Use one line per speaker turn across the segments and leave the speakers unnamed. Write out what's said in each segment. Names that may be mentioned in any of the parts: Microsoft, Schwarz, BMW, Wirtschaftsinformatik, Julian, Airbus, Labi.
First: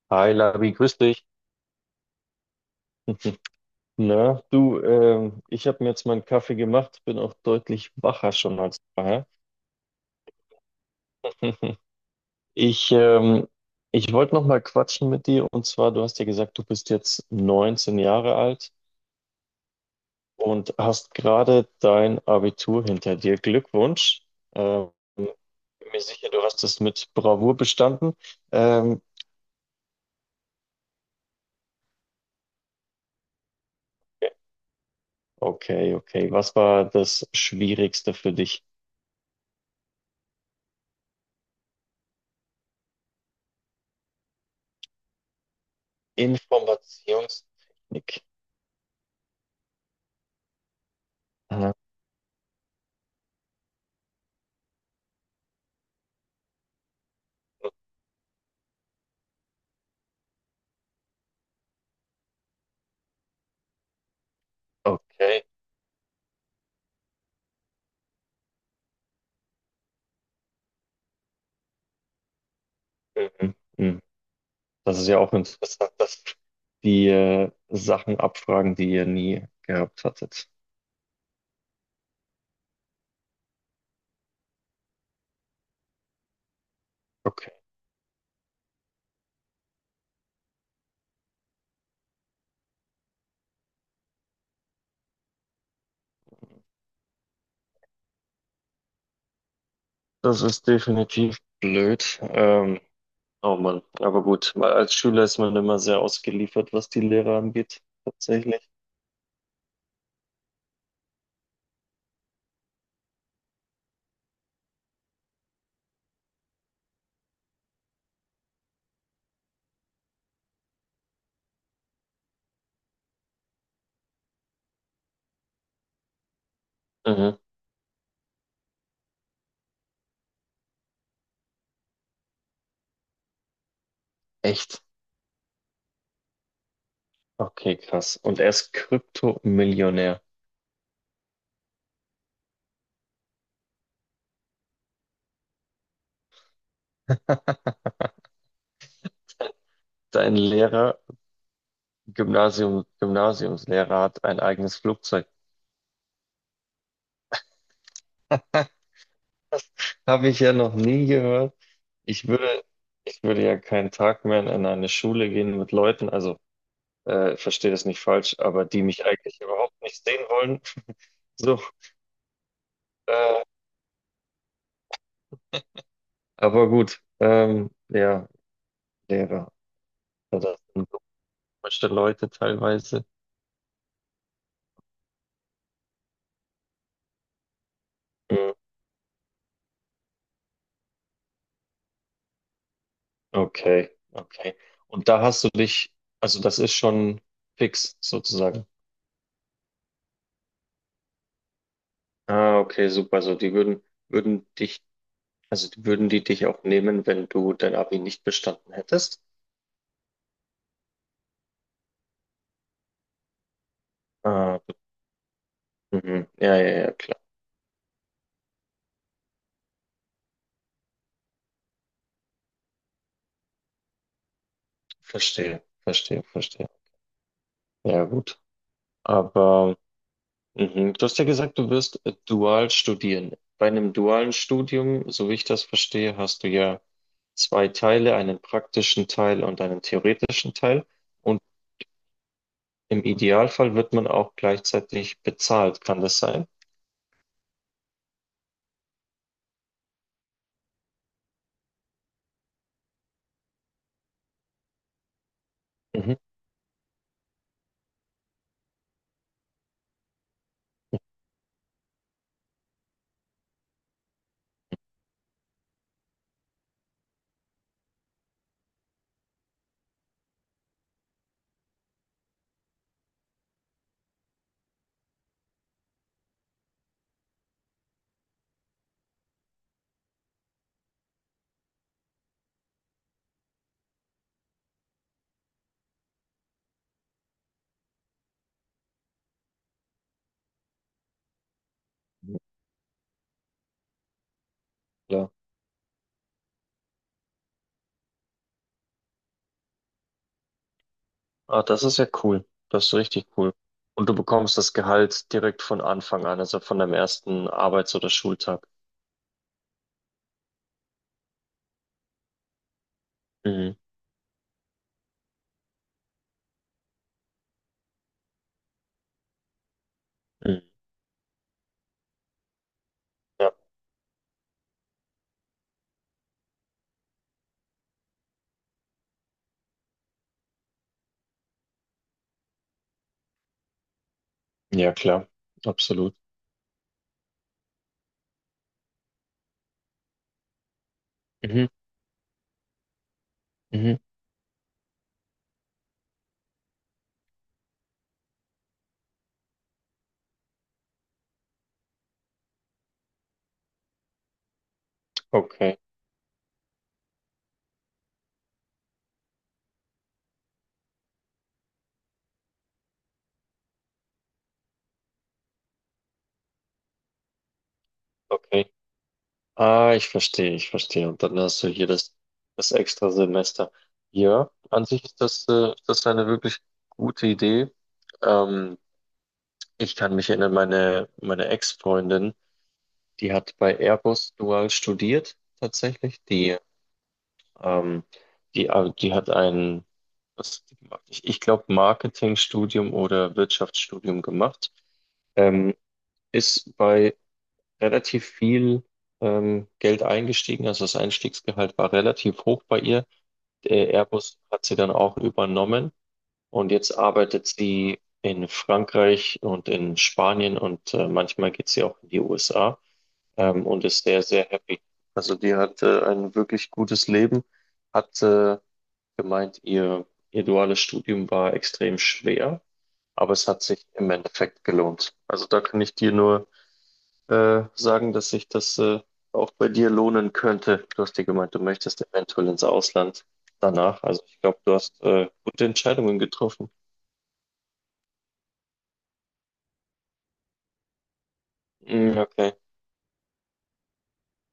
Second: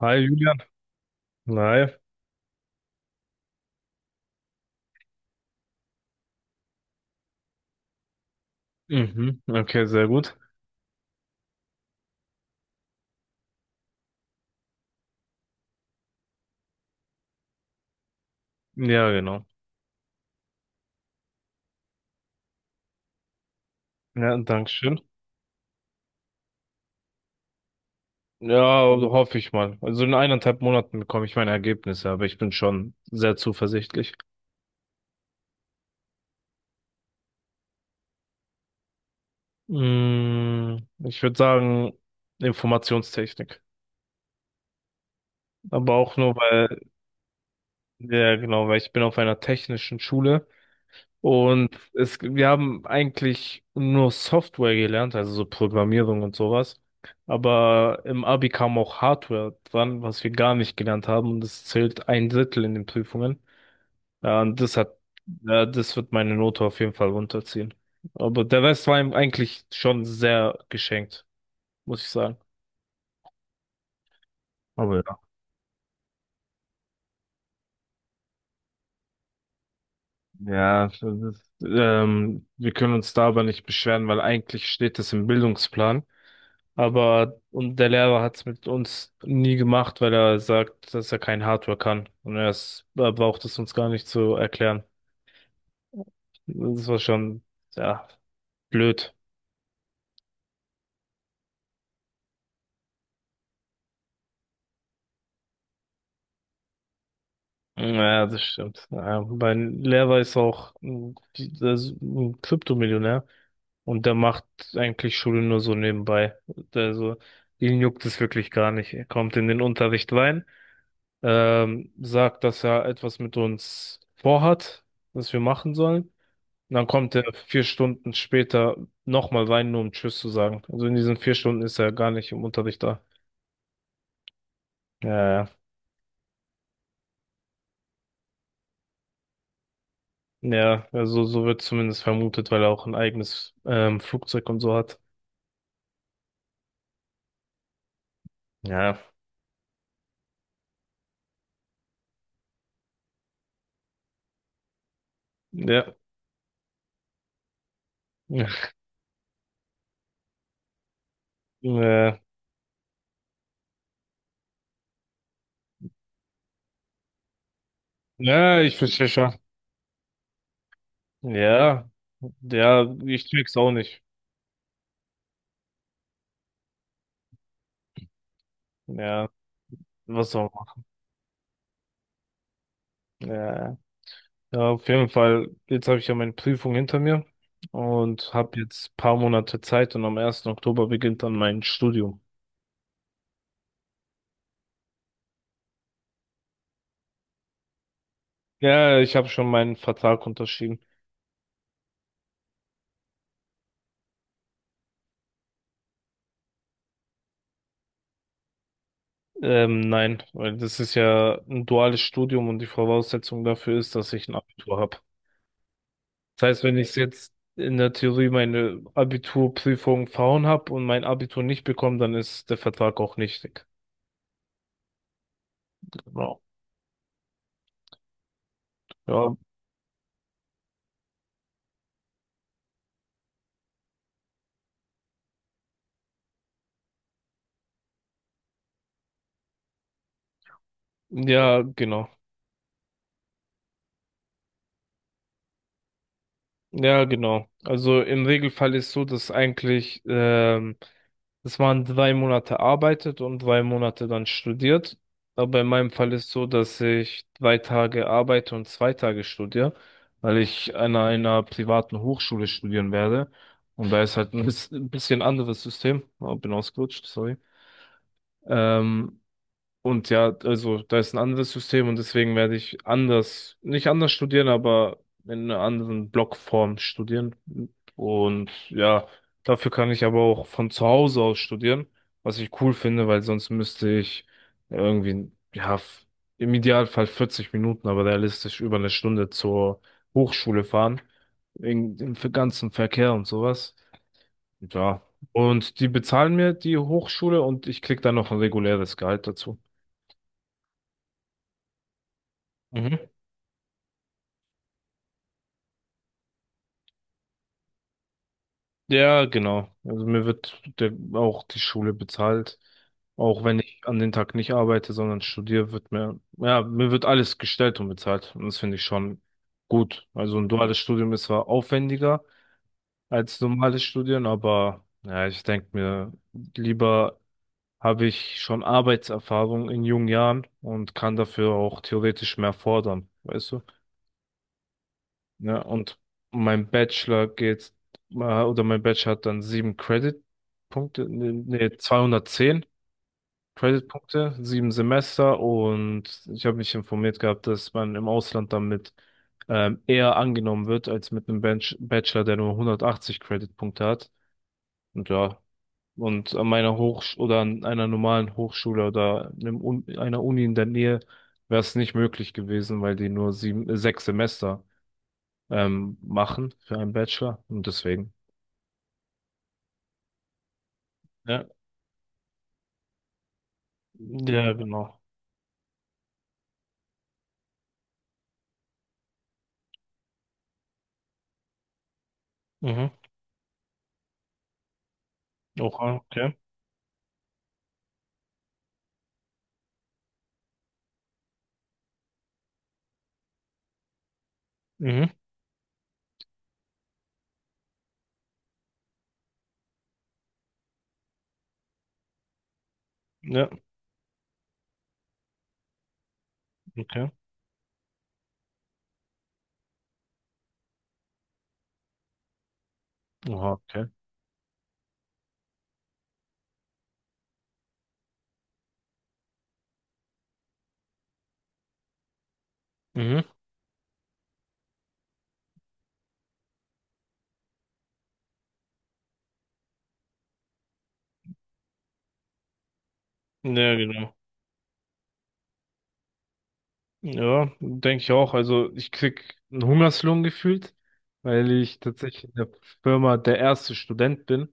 Hi
Hi
Julian.
Labi, grüß dich.
Hi.
Na, du, ich habe mir jetzt meinen Kaffee gemacht, bin auch deutlich wacher schon als vorher.
Mhm. Okay, sehr gut.
Ich, ähm, ich wollte noch mal quatschen mit dir und zwar, du hast ja gesagt, du bist jetzt 19 Jahre alt
Ja, genau.
und hast gerade dein Abitur hinter dir. Glückwunsch.
Ja, danke schön.
Bin mir sicher, du hast es mit Bravour bestanden.
Ja,
Ähm,
hoffe ich mal. Also in 1,5 Monaten bekomme ich meine Ergebnisse, aber ich bin schon sehr zuversichtlich.
okay, okay. Was war das Schwierigste für dich?
Mm, Ich würde sagen, Informationstechnik. Aber auch nur, weil,
Informationstechnik.
ja, genau, weil ich bin auf einer technischen Schule.
Aha.
Wir haben eigentlich nur Software gelernt, also so Programmierung und sowas. Aber im Abi kam auch Hardware dran, was wir gar nicht gelernt haben. Und das zählt ein Drittel in den Prüfungen. Ja, und das hat,
Okay.
ja, das wird meine Note auf jeden Fall runterziehen. Aber der Rest war ihm eigentlich schon sehr geschenkt, muss ich sagen.
Mhm. Mhm.
Aber
Das ist
ja,
ja auch interessant, dass die Sachen abfragen, die ihr nie gehabt hattet.
ja, wir können uns da aber nicht beschweren, weil eigentlich steht es im Bildungsplan. Aber
Okay.
und der Lehrer hat es mit uns nie gemacht, weil er sagt, dass er kein Hardware kann. Und er braucht es uns gar nicht zu erklären. Das war schon, ja, blöd.
Das ist definitiv blöd. Oh Mann, aber gut. Weil als Schüler ist man immer sehr ausgeliefert, was die Lehrer angeht,
Ja, das
tatsächlich.
stimmt. Ja, mein Lehrer ist auch ein Kryptomillionär und der macht eigentlich Schule nur so nebenbei. Also, ihn juckt es wirklich gar nicht. Er kommt in den Unterricht rein, sagt, dass er etwas mit uns vorhat, was wir machen sollen. Und dann kommt er
Mhm.
4 Stunden später nochmal rein, nur um Tschüss zu sagen. Also in diesen 4 Stunden ist er gar nicht im Unterricht da.
Echt?
Ja, ja,
Okay, krass. Und er ist Kryptomillionär.
ja, also so wird zumindest vermutet, weil er auch ein eigenes Flugzeug und so hat. Ja,
Dein Lehrer, Gymnasium, Gymnasiumslehrer hat ein eigenes Flugzeug.
ja,
Das habe ich ja noch nie gehört.
ja,
Ich würde, ich würde ja keinen Tag mehr in eine Schule gehen mit Leuten, also verstehe das nicht falsch,
ja,
aber
ich
die mich
verstehe schon.
eigentlich überhaupt nicht sehen wollen. So,
Ja, ja, ich
äh,
check's auch nicht.
aber gut, ja,
Ja,
Lehrer,
was
ja, das
auch
sind so komische Leute teilweise.
immer. Ja, ja, auf jeden Fall, jetzt habe ich ja meine Prüfung hinter mir und
Mhm.
habe jetzt paar Monate Zeit und am ersten Oktober beginnt dann mein Studium.
Okay, okay. Und da hast du dich, also das ist schon fix sozusagen.
Ja, ich habe schon meinen Vertrag unterschrieben.
Ah, okay, super. So, die würden dich, also die würden die dich auch nehmen, wenn du dein Abi nicht bestanden hättest?
Nein, weil das ist ja ein duales Studium und die Voraussetzung dafür ist, dass ich ein
Ah,
Abitur habe.
mhm.
Das
Ja,
heißt, wenn
ja, ja,
ich
klar.
jetzt in der Theorie meine Abiturprüfung verhauen habe und mein Abitur nicht bekomme, dann ist der Vertrag auch nichtig.
Verstehe, verstehe,
Genau.
verstehe. Ja, gut.
Ja,
Aber mhm. Du hast ja gesagt, du wirst dual studieren. Bei einem dualen Studium, so wie ich das verstehe, hast du ja zwei Teile, einen praktischen Teil und einen theoretischen Teil. Und
ja, genau.
im Idealfall wird man auch gleichzeitig bezahlt. Kann das sein?
Ja, genau. Also im Regelfall ist so, dass eigentlich dass man 3 Monate arbeitet und 3 Monate dann studiert. Aber in meinem Fall
Mhm.
ist so, dass ich 3 Tage arbeite und 2 Tage studiere, weil ich an einer privaten Hochschule studieren werde. Und da ist halt ein bisschen anderes System. Oh, bin ausgerutscht, sorry. Ähm, und ja, also da ist ein anderes System und deswegen werde ich anders, nicht anders studieren, aber in einer anderen Blockform studieren. Und ja, dafür kann ich aber auch von zu Hause aus studieren, was ich cool finde, weil sonst müsste ich irgendwie, ja, im Idealfall 40 Minuten, aber realistisch über eine Stunde zur Hochschule fahren, wegen dem ganzen Verkehr und sowas. Ja.
Ja.
Und die bezahlen mir die Hochschule und ich krieg dann noch ein reguläres Gehalt dazu.
Ah, das ist ja cool. Das ist
Mhm.
richtig cool. Und du bekommst das Gehalt direkt von Anfang an, also von deinem ersten Arbeits- oder Schultag.
Ja, genau. Also auch die Schule bezahlt. Auch wenn
Mhm.
ich an den Tag nicht arbeite, sondern studiere, ja, mir wird alles gestellt und bezahlt. Und das finde ich schon gut. Also ein
Mhm.
duales Studium ist zwar aufwendiger als normales Studieren, aber ja, ich denke mir, lieber habe ich schon Arbeitserfahrung in jungen Jahren und kann dafür auch theoretisch mehr fordern. Weißt du?
Ja, klar,
Ja, und
absolut.
mein Bachelor geht, mein Bachelor hat dann 7 Credit-Punkte, nee,
Mhm,
nee, 210
mhm.
Creditpunkte, 7 Semester, und ich habe mich informiert gehabt, dass man im Ausland damit eher angenommen wird als mit einem Bench Bachelor, der nur 180 Creditpunkte hat. Und ja,
Okay,
und an meiner Hochsch oder an einer normalen Hochschule oder einem Un einer Uni in der Nähe wäre es nicht möglich gewesen, weil die nur 6 Semester machen für einen Bachelor. Und deswegen.
okay. Ah, ich verstehe, ich verstehe. Und dann
Ja,
hast du hier das extra Semester. Ja,
ja,
an
genau.
sich ist das eine wirklich gute Idee. Ähm, ich kann mich erinnern, meine Ex-Freundin,
Mhm.
die hat bei Airbus dual studiert,
Oha,
tatsächlich.
okay.
Ähm, die hat ein, was, hat die gemacht? Ich glaube, Marketingstudium oder Wirtschaftsstudium gemacht.
Mhm.
Ähm, ist bei relativ viel Geld eingestiegen. Also das Einstiegsgehalt war relativ hoch bei ihr.
Ja,
Der Airbus hat sie dann auch übernommen und jetzt
okay.
arbeitet sie in Frankreich und in Spanien und manchmal geht sie auch in die USA
Oha,
und
okay.
ist sehr, sehr happy. Also die hat ein wirklich gutes Leben, hat gemeint, ihr duales Studium war extrem schwer,
Mhm.
aber es hat sich im Endeffekt gelohnt. Also da kann ich dir nur sagen, dass sich das auch bei dir lohnen könnte. Du hast dir gemeint, du möchtest eventuell ins Ausland
Ja,
danach.
genau.
Also ich glaube, du hast gute Entscheidungen getroffen.
Ja, denke ich auch. Also ich krieg einen Hungerslohn gefühlt, weil ich
Mm,
tatsächlich in der
okay.
Firma der erste Student bin.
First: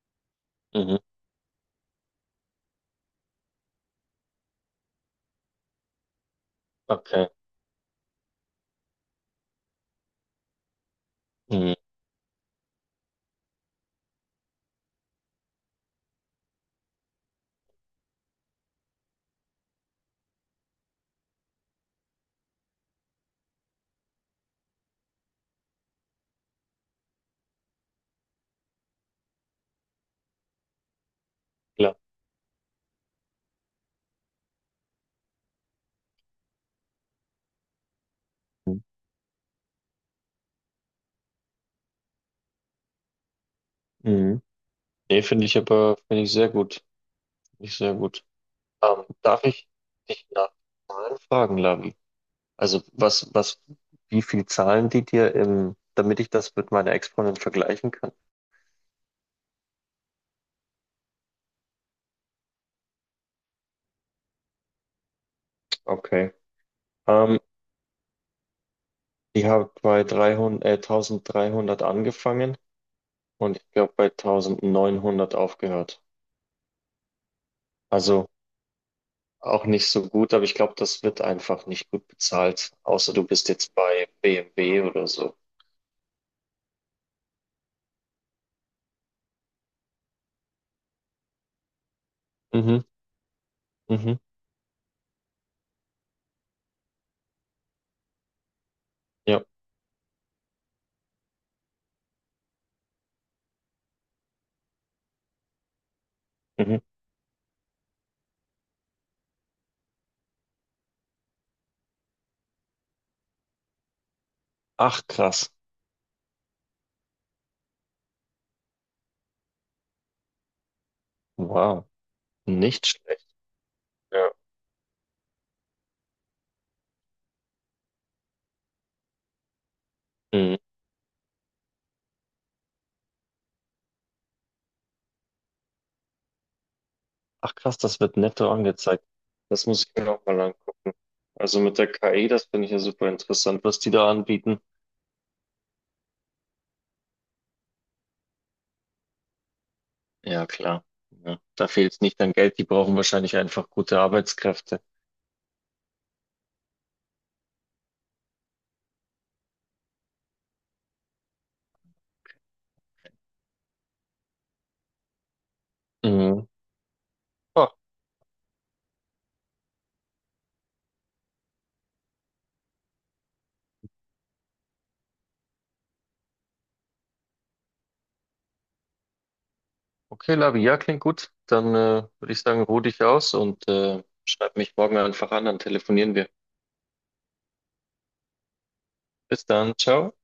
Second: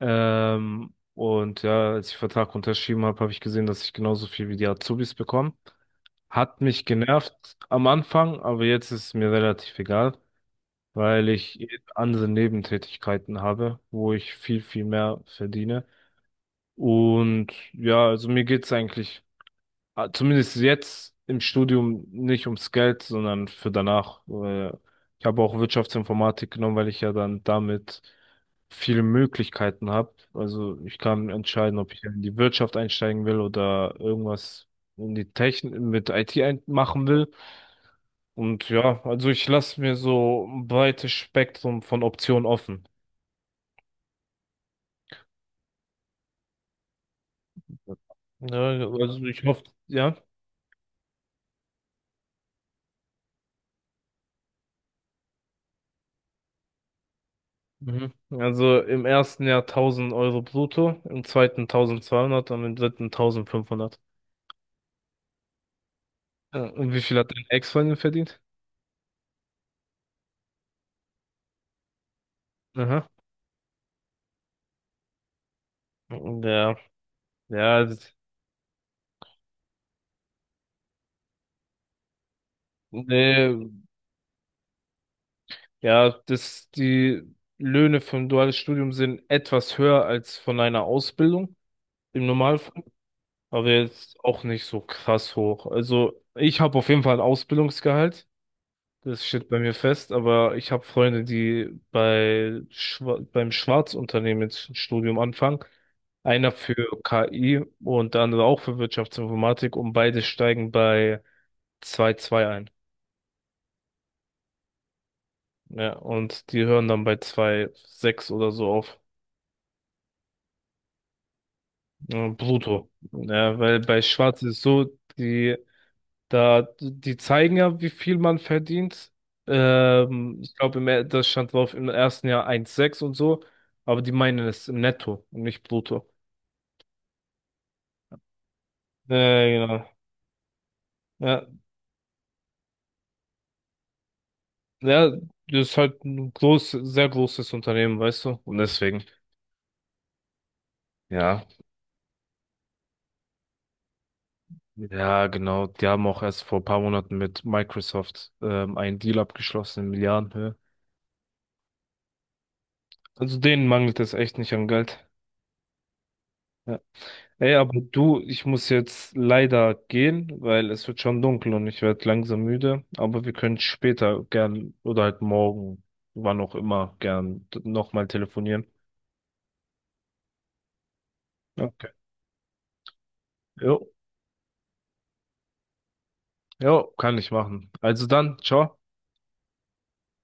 Mhm.
Und ja, als ich den Vertrag unterschrieben habe, habe ich gesehen, dass ich genauso viel wie die Azubis bekomme. Hat mich
Okay.
genervt am Anfang, aber jetzt ist es mir relativ egal. Weil ich
Mhm.
eben andere Nebentätigkeiten habe, wo ich viel, viel mehr verdiene. Und ja, also mir geht's eigentlich, zumindest jetzt im Studium, nicht ums Geld, sondern für danach. Ich habe auch Wirtschaftsinformatik genommen, weil ich ja dann damit viele Möglichkeiten habe. Also ich kann entscheiden, ob
Klar.
ich in die Wirtschaft einsteigen will oder irgendwas in die Technik mit IT ein machen will. Und
Mhm.
ja, also ich lasse mir so ein breites Spektrum von Optionen offen.
Mhm. Nee, finde ich aber, finde ich sehr gut. Finde ich sehr gut.
Ja, also ich
Darf
hoffe,
ich
ja.
dich nach Zahlen fragen, Lavi? Also wie viel zahlen die dir im, damit ich das mit meiner Ex-Freundin vergleichen kann?
Mhm. Also im ersten Jahr 1000 Euro brutto, im zweiten 1200 und im dritten 1500.
Okay.
Ja, und wie viel hat
Ähm,
dein Ex-Freundin verdient?
ich habe bei 300 1300 angefangen
Aha.
und ich glaube bei 1900 aufgehört.
Ja, ja, das,
Also auch nicht so gut, aber ich glaube, das wird einfach nicht gut bezahlt, außer du bist
nee,
jetzt bei BMW oder so.
ja, das, die Löhne für ein duales Studium sind etwas höher als von einer Ausbildung im
Mhm,
Normalfall. Aber
mhm,
jetzt auch nicht so krass hoch. Also ich habe auf jeden Fall ein Ausbildungsgehalt, das
ja,
steht bei mir fest, aber ich habe Freunde, die beim Schwarzunternehmen jetzt ein Studium anfangen. Einer für
mhm.
KI und der andere auch für Wirtschaftsinformatik, und beide steigen bei 2,2 ein.
Ach krass,
Ja, und die hören dann bei 2,6 oder so auf.
wow,
Ja,
nicht
brutto.
schlecht.
Ja, weil bei
Ja.
Schwarz ist es so, die zeigen ja, wie viel man verdient. Ich
Mhm.
glaube, das stand drauf, im ersten Jahr 1,6 und so. Aber die meinen es im Netto und nicht brutto.
Ach krass, das wird netto angezeigt. Das
Genau.
muss ich mir auch mal angucken.
Ja,
Also mit der KI, das finde ich ja super interessant, was die da anbieten.
ja, das ist halt ein sehr großes Unternehmen, weißt du? Und deswegen,
Ja, klar. Ja.
ja.
Da fehlt es nicht an Geld. Die brauchen wahrscheinlich einfach gute Arbeitskräfte.
Ja, genau. Die haben auch erst vor ein paar Monaten mit Microsoft einen Deal abgeschlossen in Milliardenhöhe. Also denen mangelt es echt nicht an Geld.
Mhm.
Ja. Ey, aber
Ah,
du, ich muss jetzt leider gehen, weil es wird schon dunkel und ich werde langsam müde. Aber wir können später gern oder halt morgen, wann auch immer, gern nochmal telefonieren.
okay, Labi, ja, klingt gut. Dann
Okay.
würde ich sagen, ruh dich aus und
Jo,
schreib mich morgen einfach an, dann telefonieren wir.
jo, kann ich machen. Also dann, ciao.
Bis dann, ciao.